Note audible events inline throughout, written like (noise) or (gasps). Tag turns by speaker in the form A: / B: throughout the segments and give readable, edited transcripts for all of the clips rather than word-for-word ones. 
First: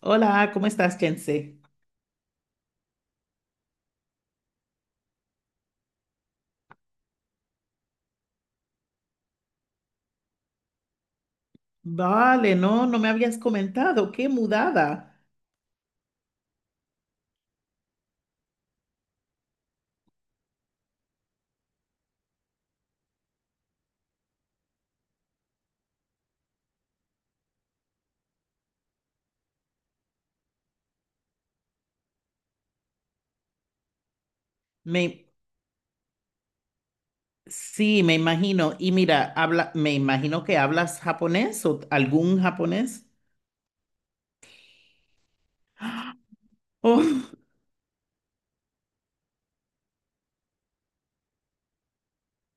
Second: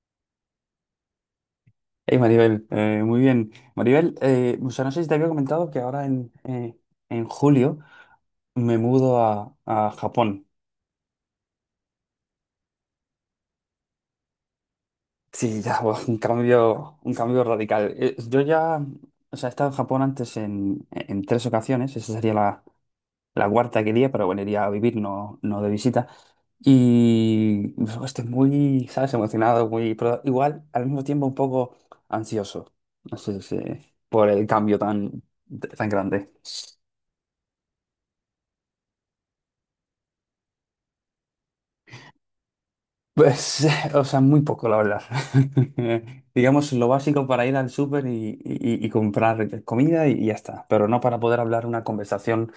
A: Hola, ¿cómo estás, Jense?
B: Hey Maribel, muy bien. Maribel, o sea, no sé si te había comentado que ahora en en julio me mudo a Japón.
A: Vale, no me habías comentado, qué mudada.
B: Sí, ya, (laughs) buah, un cambio radical. Yo ya, o sea, he estado en Japón antes en tres ocasiones, esa sería la cuarta que iría, pero bueno, iría a vivir, no, no de visita. Y pues, estoy muy, ¿sabes? Emocionado, muy, pero igual, al mismo tiempo un poco ansioso, no sé, por el cambio tan,
A: Me,
B: tan grande.
A: sí, me imagino. Y mira, me imagino que hablas japonés o algún japonés. (laughs)
B: Pues, (laughs) o sea, muy poco, la verdad. (laughs) Digamos lo básico
A: Oh,
B: para ir al súper y comprar comida y, ya está, pero no para poder hablar una conversación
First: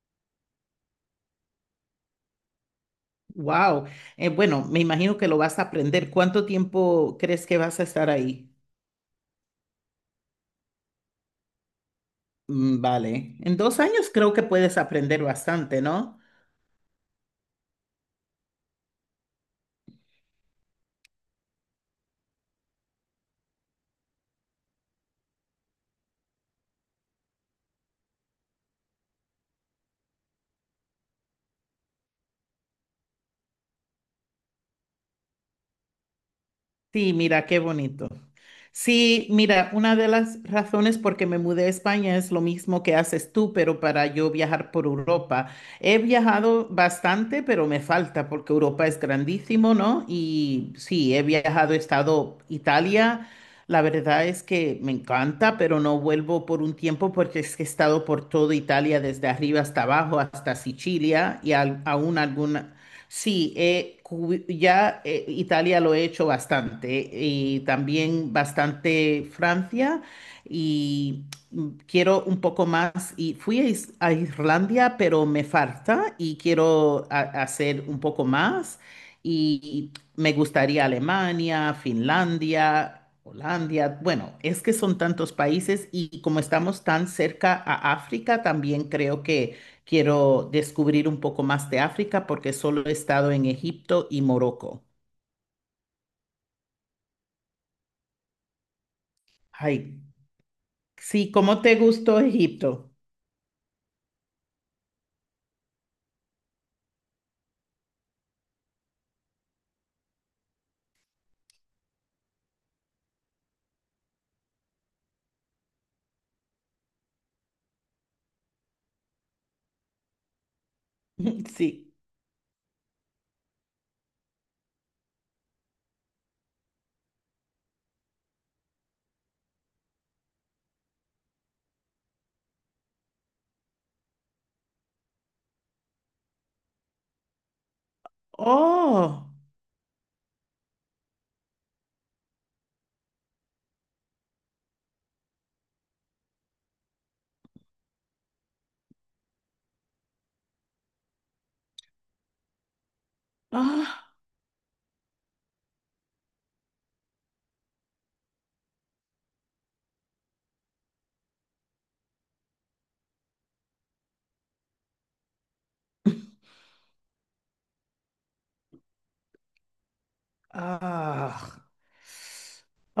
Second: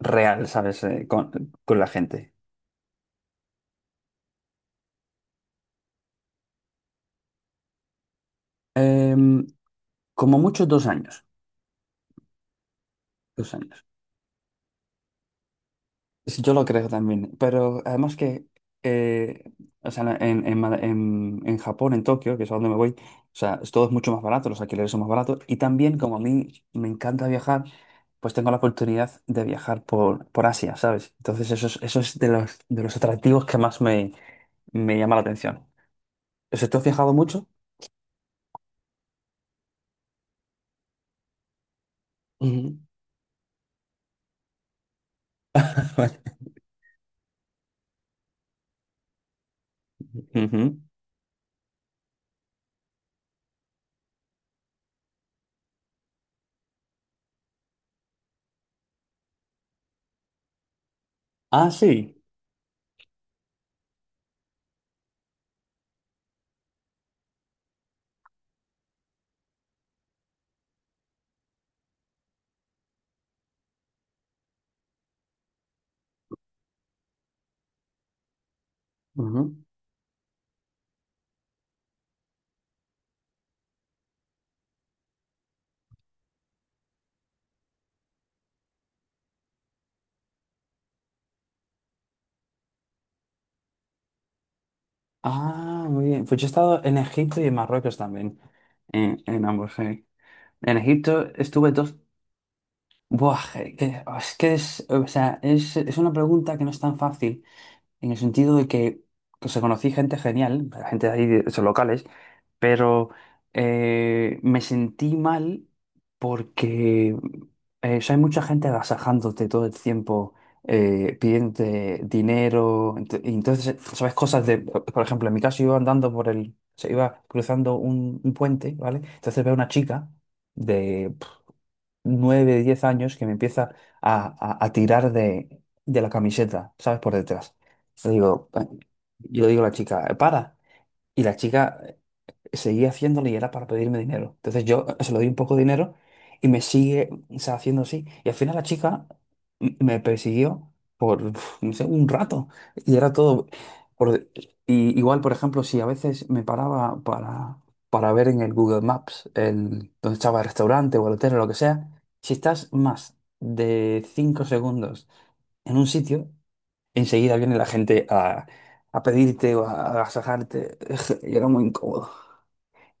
B: real, ¿sabes? Con la gente.
A: wow. Bueno, me imagino que lo vas a aprender. ¿Cuánto tiempo crees que vas a estar ahí?
B: Em, como mucho, 2 años.
A: Mm, vale,
B: Dos
A: en dos
B: años.
A: años creo que puedes aprender bastante, ¿no?
B: Sí, yo lo creo también, pero además que, eh, o sea, en Japón, en Tokio, que es a donde me voy, o sea, es- todo es mucho más barato, los alquileres son más baratos, y también como a mí me encanta viajar, pues tengo la oportunidad de viajar por Asia, ¿sabes? Entonces eso es de los atractivos que más me, me llama la atención. O sea, ¿tú has viajado
A: Sí, mira,
B: mucho?
A: qué bonito. Sí, mira, una de las razones por que me mudé a España es lo
B: Ujú.
A: mismo que haces tú, pero para yo viajar por Europa. He
B: (laughs)
A: viajado bastante, pero me falta porque Europa es grandísimo, ¿no? Y
B: Ujú.
A: sí, he viajado, he estado Italia. La verdad es que me encanta, pero no vuelvo por un tiempo porque es que he estado por toda Italia, desde arriba hasta abajo, hasta Sicilia y
B: Ah,
A: aún
B: sí.
A: algún. Sí, ya, Italia lo he hecho bastante y también bastante Francia y mm, quiero un poco más y fui a, a Irlanda, pero me falta y quiero hacer un poco más
B: Ujú.
A: y me gustaría Alemania, Finlandia. Holanda, bueno, es que son tantos países y como estamos tan cerca a África, también creo que quiero descubrir un poco más de África porque solo he estado en Egipto y Morocco.
B: Ah, muy bien. Pues yo he estado en Egipto y en Marruecos también, en ambos,
A: Ay,
B: sí. En Egipto
A: sí, ¿cómo
B: estuve
A: te
B: dos...
A: gustó Egipto?
B: Buah, oh, es que es, o sea, es una pregunta que no es tan fácil, en el sentido de que, o sea, conocí gente genial, gente de ahí, de esos locales, pero me sentí mal porque o sea, hay mucha gente agasajándote todo el tiempo,
A: (laughs) Sí.
B: pidiéndote dinero, y entonces, ¿sabes? Cosas de, por ejemplo, en mi caso iba andando por el, se iba cruzando un puente, ¿vale? Entonces veo una chica de 9 10 años que me empieza a, a tirar de la camiseta, ¿sabes? Por detrás. Le digo,
A: Oh,
B: yo le digo a la chica, para. Y la chica seguía haciéndolo y era para pedirme dinero. Entonces yo se lo di un poco de dinero y me sigue, o sea, haciendo así. Y al final la chica me persiguió por, uf, no sé, un rato. Y era todo...
A: ah,
B: por- y igual, por ejemplo, si a veces me paraba para ver en el Google Maps el, donde estaba el restaurante o el hotel o lo que sea, si estás más de 5 segundos en un sitio, enseguida viene la gente a pedirte o a agasajarte. (laughs) Y era
A: ah.
B: muy incómodo.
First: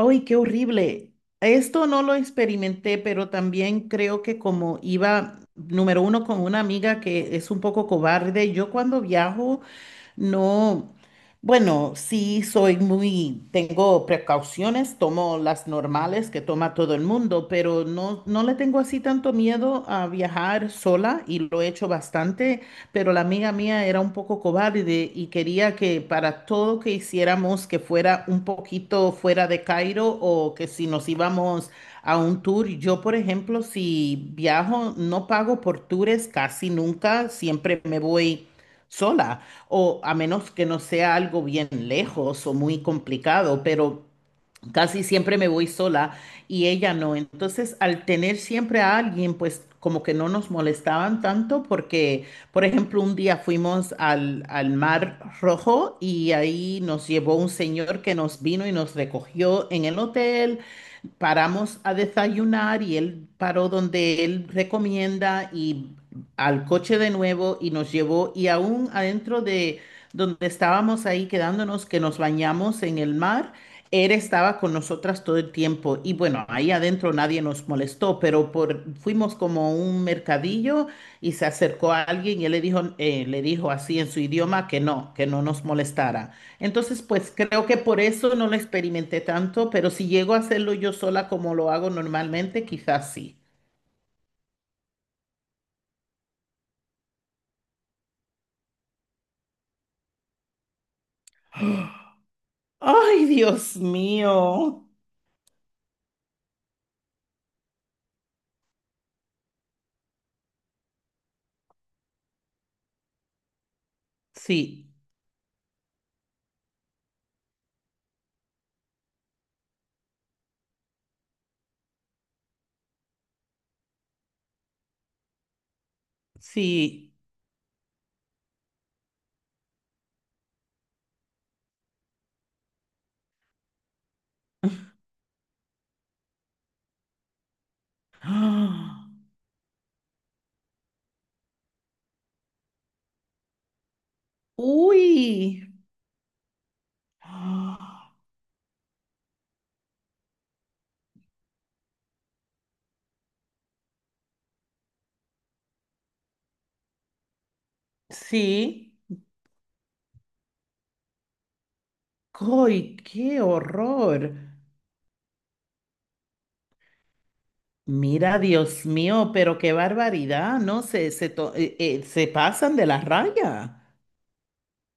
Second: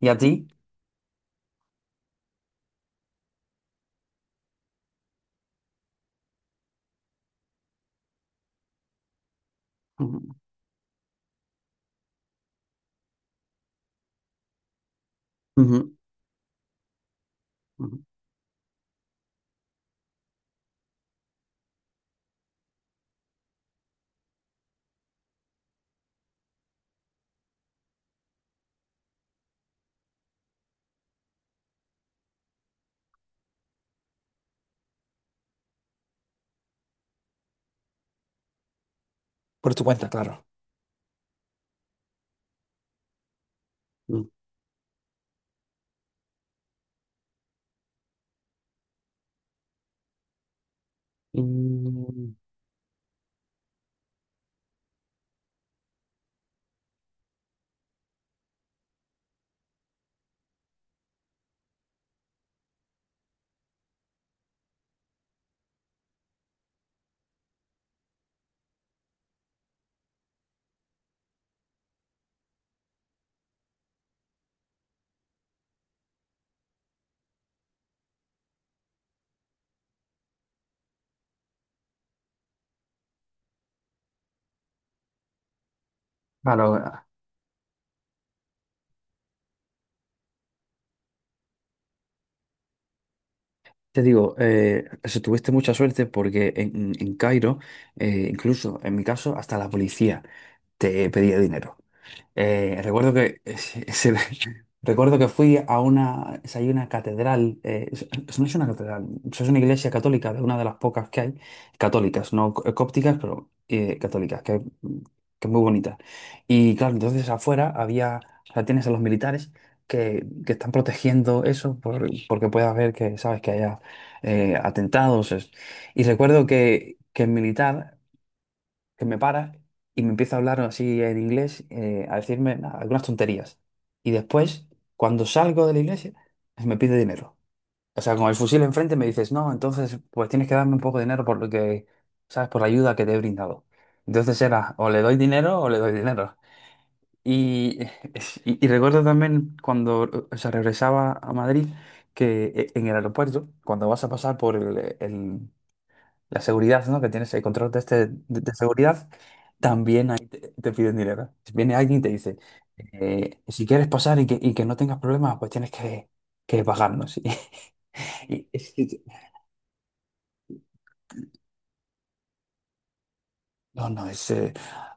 B: ¿Y a
A: qué
B: ti?
A: horrible! Esto no lo experimenté, pero también creo que como iba, número 1, con una amiga que es un poco cobarde, yo cuando viajo
B: Ujú,
A: no, bueno, sí soy muy, tengo precauciones, tomo las
B: ujú,
A: normales que toma todo el mundo, pero
B: ujú,
A: no le tengo así tanto miedo a viajar sola y lo he hecho bastante, pero la amiga mía era un poco cobarde y quería que para todo que hiciéramos que fuera un poquito fuera de Cairo o que si nos íbamos a un tour. Yo, por ejemplo, si viajo, no pago por tours casi nunca, siempre me voy sola
B: por tu
A: o
B: cuenta,
A: a
B: claro.
A: menos que no sea algo bien lejos o muy complicado, pero...
B: Ujú.
A: casi siempre me voy sola y ella no. Entonces, al tener siempre a alguien, pues como que no nos molestaban tanto porque,
B: Mm,
A: por ejemplo, un día fuimos al Mar Rojo y ahí nos llevó un señor que nos vino y nos recogió en el hotel. Paramos a desayunar y él paró donde él recomienda y al coche de nuevo y nos llevó y aún adentro de donde estábamos ahí quedándonos, que nos bañamos en el mar, él estaba con nosotras todo el tiempo y bueno, ahí adentro nadie nos molestó, pero por, fuimos como a un mercadillo y se acercó a alguien y él le dijo así en su idioma que no nos molestara.
B: claro,
A: Entonces,
B: ah,
A: pues creo que por eso no lo experimenté tanto, pero si llego a hacerlo yo sola como lo hago normalmente, quizás sí.
B: te digo, eso, tuviste mucha suerte porque en Cairo, incluso en mi caso, hasta la policía te pedía dinero. Recuerdo
A: Ay,
B: que
A: Dios mío.
B: (laughs) recuerdo que fui a una, hay una catedral, no es una catedral, es una iglesia católica de una de las pocas que hay, católicas, no cópticas, pero católicas,
A: Sí,
B: que es muy bonita. Y claro, entonces afuera había, o sea, tienes a los militares que están protegiendo eso porque puede haber que, sabes, que haya atentados. Y recuerdo
A: sí.
B: que el militar que me para y me empieza a hablar así en inglés, a decirme nada, algunas tonterías. Y después, cuando salgo de la iglesia, me pide dinero. O sea,
A: (gasps)
B: con el fusil enfrente me
A: ¡Ah!
B: dices, no, entonces pues tienes que darme un poco de dinero por lo que, ¿sabes? Por la ayuda que te he brindado. Entonces era, o le
A: Uy.
B: doy dinero o le doy dinero. Y, (laughs)
A: ¡Ah!
B: y recuerdo también cuando, o sea, regresaba a Madrid, que en el aeropuerto, cuando vas a pasar por el, la seguridad, ¿no? Que tienes el control de, este, de
A: Sí.
B: seguridad, también ahí te, te piden dinero. Si viene alguien y te dice,
A: ¡Ay, qué
B: si quieres pasar
A: horror!
B: y que no tengas problemas, pues tienes que pagarnos. (laughs)
A: Mira,
B: Y,
A: Dios mío, pero qué barbaridad, ¿no? Se pasan de la raya.
B: no, no, es.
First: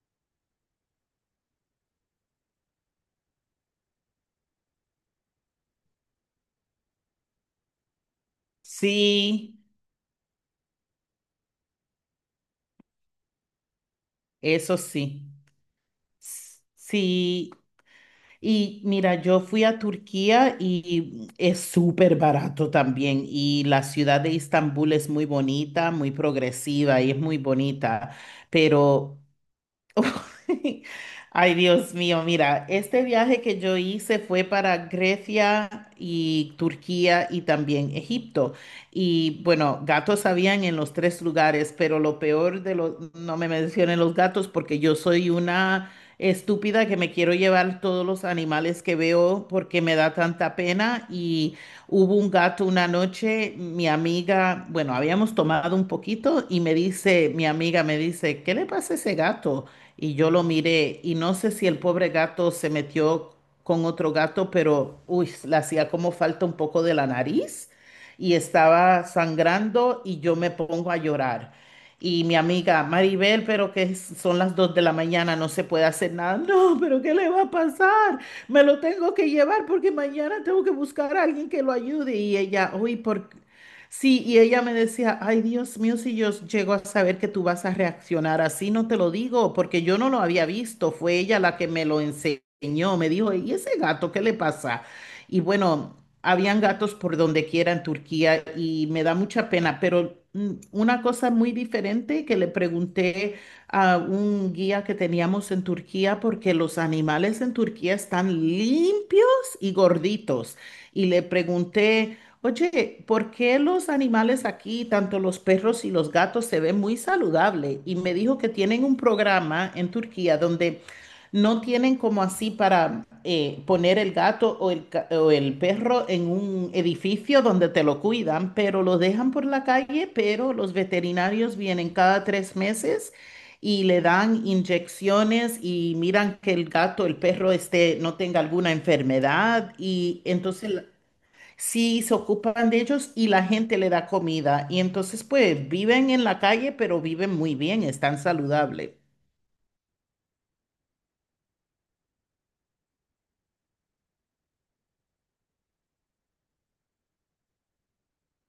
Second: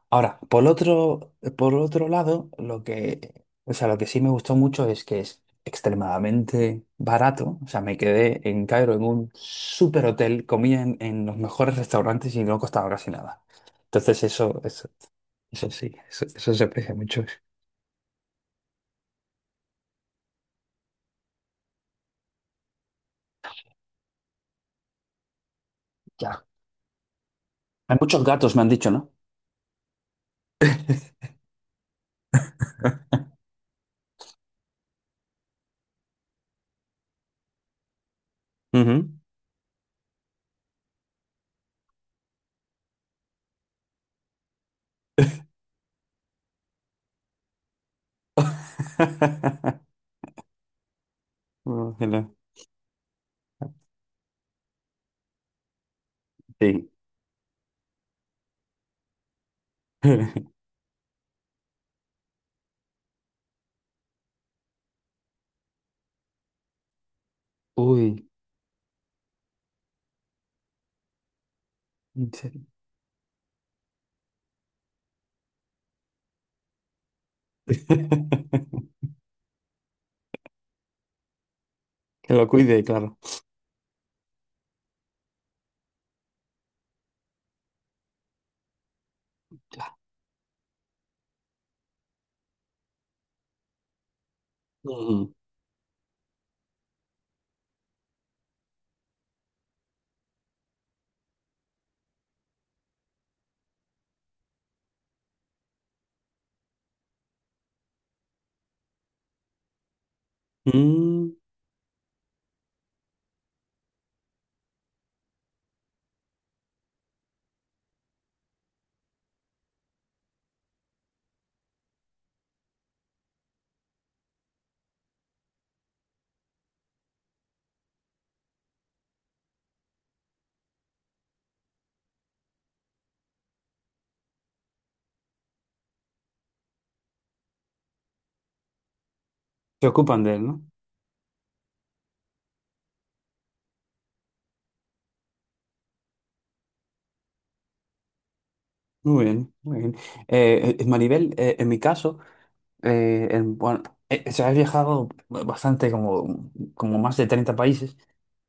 B: Ahora, por otro lado, lo que, o sea, lo que sí me gustó mucho es que es extremadamente barato. O sea, me quedé en Cairo en un
A: Sí,
B: super hotel, comía en los mejores restaurantes y no costaba casi nada. Entonces, eso,
A: eso
B: eso,
A: sí.
B: eso sí, eso, eso se aprecia mucho.
A: Sí, y mira, yo fui a Turquía y es súper barato también. Y la ciudad de Estambul es muy bonita, muy
B: Ya.
A: progresiva y es muy
B: Hay
A: bonita.
B: muchos gatos, me han dicho, ¿no?
A: Pero (laughs) ay, Dios mío, mira, este viaje que yo hice fue para Grecia y Turquía y también Egipto.
B: Ujú.
A: Y bueno, gatos habían en los tres lugares, pero lo peor de los, no me mencionen los gatos porque yo soy una estúpida que me quiero llevar todos los animales que veo
B: (laughs)
A: porque me da tanta pena. Y
B: Oh,
A: hubo un
B: hello.
A: gato una noche, mi amiga, bueno, habíamos tomado un poquito y me
B: Sí.
A: dice, mi amiga me dice, ¿qué le pasa a ese gato? Y yo lo
B: (laughs)
A: miré y no sé si el pobre gato se metió con otro gato, pero uy, le hacía como falta un poco de la nariz
B: Uy,
A: y estaba sangrando y yo me pongo a llorar. Y
B: en
A: mi
B: serio.
A: amiga Maribel, pero son las 2 de la mañana, no se puede hacer nada. No, pero ¿qué le va a pasar? Me lo
B: (laughs)
A: tengo que llevar porque mañana tengo que buscar a alguien que lo ayude.
B: Que
A: Y
B: lo
A: ella,
B: cuide,
A: uy,
B: claro.
A: ¿por, qué? Sí, y ella me decía, ay Dios mío, si yo llego a saber que tú vas a reaccionar así, no te lo digo, porque
B: Ya.
A: yo no lo había visto, fue ella la que me lo enseñó, me dijo, ¿y ese gato qué le pasa?
B: Mm.
A: Y bueno, habían gatos por donde quiera en Turquía y me da mucha pena, pero mm, una cosa muy diferente que le pregunté a un guía que teníamos en Turquía, porque los animales en Turquía están limpios y gorditos, y le
B: Mm,
A: pregunté... Oye, ¿por qué los animales aquí, tanto los perros y los gatos, se ven muy saludables? Y me dijo que tienen un programa en Turquía donde no tienen como así para poner el gato o el, o el perro en un edificio donde te lo cuidan, pero lo dejan por la calle, pero los veterinarios vienen cada 3 meses y le dan inyecciones y miran que el gato, el perro, este, no tenga alguna enfermedad
B: se
A: y
B: ocupan de él, ¿no?
A: entonces... Sí, se ocupan de ellos y la gente le da comida. Y entonces, pues, viven en la calle, pero viven muy bien, están saludables
B: Muy bien, muy bien. Maribel, en mi caso, bueno, se ha viajado bastante, como, como más de 30 países.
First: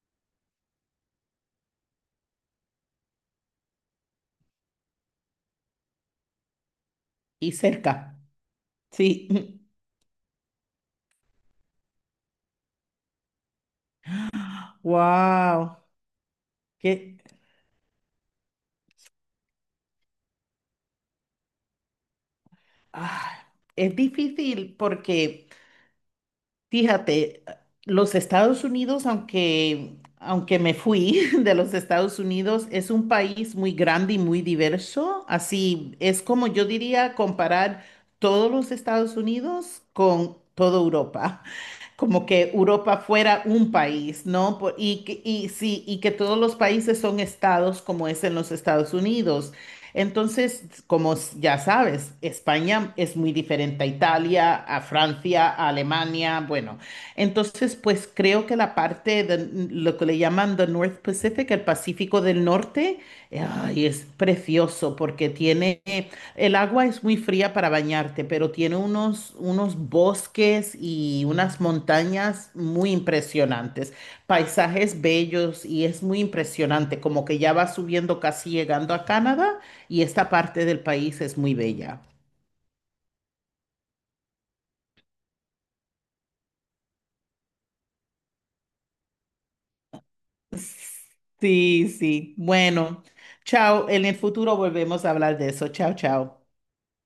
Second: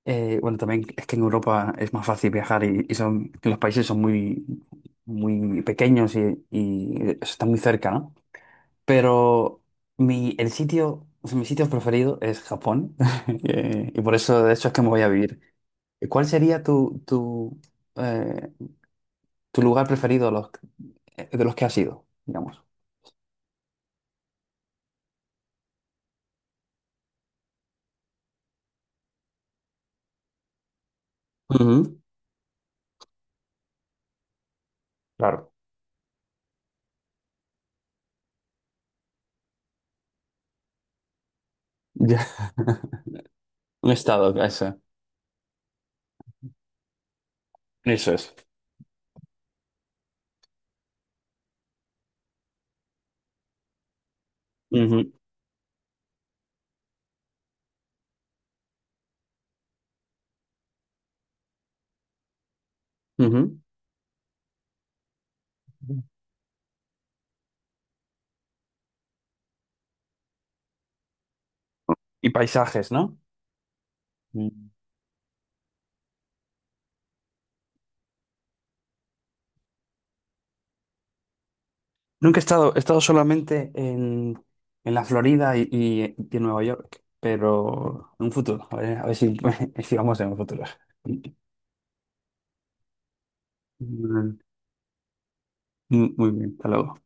B: Bueno, también es que en Europa es más fácil viajar y son, los países son muy, muy pequeños y están
A: y
B: muy cerca, ¿no?
A: cerca. Sí.
B: Pero
A: (laughs)
B: mi, el sitio, o sea, mi sitio preferido es Japón. (laughs) Y por eso, de hecho, es que me voy a vivir.
A: Wow.
B: ¿Cuál sería tu,
A: que
B: tu, eh, tu lugar preferido de los que has ido, digamos.
A: Es difícil porque, fíjate, los Estados Unidos, aunque, aunque me fui (laughs) de los
B: Ujú.
A: Estados Unidos, es un país muy grande y muy diverso.
B: Claro.
A: Así es como yo diría comparar todos los Estados Unidos con toda Europa.
B: Ya.
A: Como que
B: (laughs)
A: Europa fuera un
B: Un estado,
A: país, ¿no?
B: eso.
A: Y, y, sí, y que todos los países son estados como
B: Eso
A: es
B: es.
A: en los Estados Unidos. Entonces, como ya sabes, España es muy diferente a Italia, a
B: Ujú,
A: Francia, a Alemania, bueno. Entonces, pues creo que la parte de lo que le llaman the North Pacific, el Pacífico del Norte,
B: ujú.
A: ay, es precioso porque tiene el agua es muy fría para bañarte, pero tiene unos, unos bosques y unas
B: Y
A: montañas
B: paisajes,
A: muy
B: ¿no?
A: impresionantes,
B: Mm.
A: paisajes bellos y es muy impresionante, como que ya vas subiendo casi llegando a Canadá y esta parte del país es muy bella.
B: Nunca he estado, he estado solamente en la Florida y en Nueva York, pero en un futuro, a ver si, (laughs) si vamos en un futuro.
A: Sí, sí. Bueno, chao. En el
B: Mm,
A: futuro volvemos a hablar de eso. Chao,
B: muy
A: chao.
B: bien, hasta luego.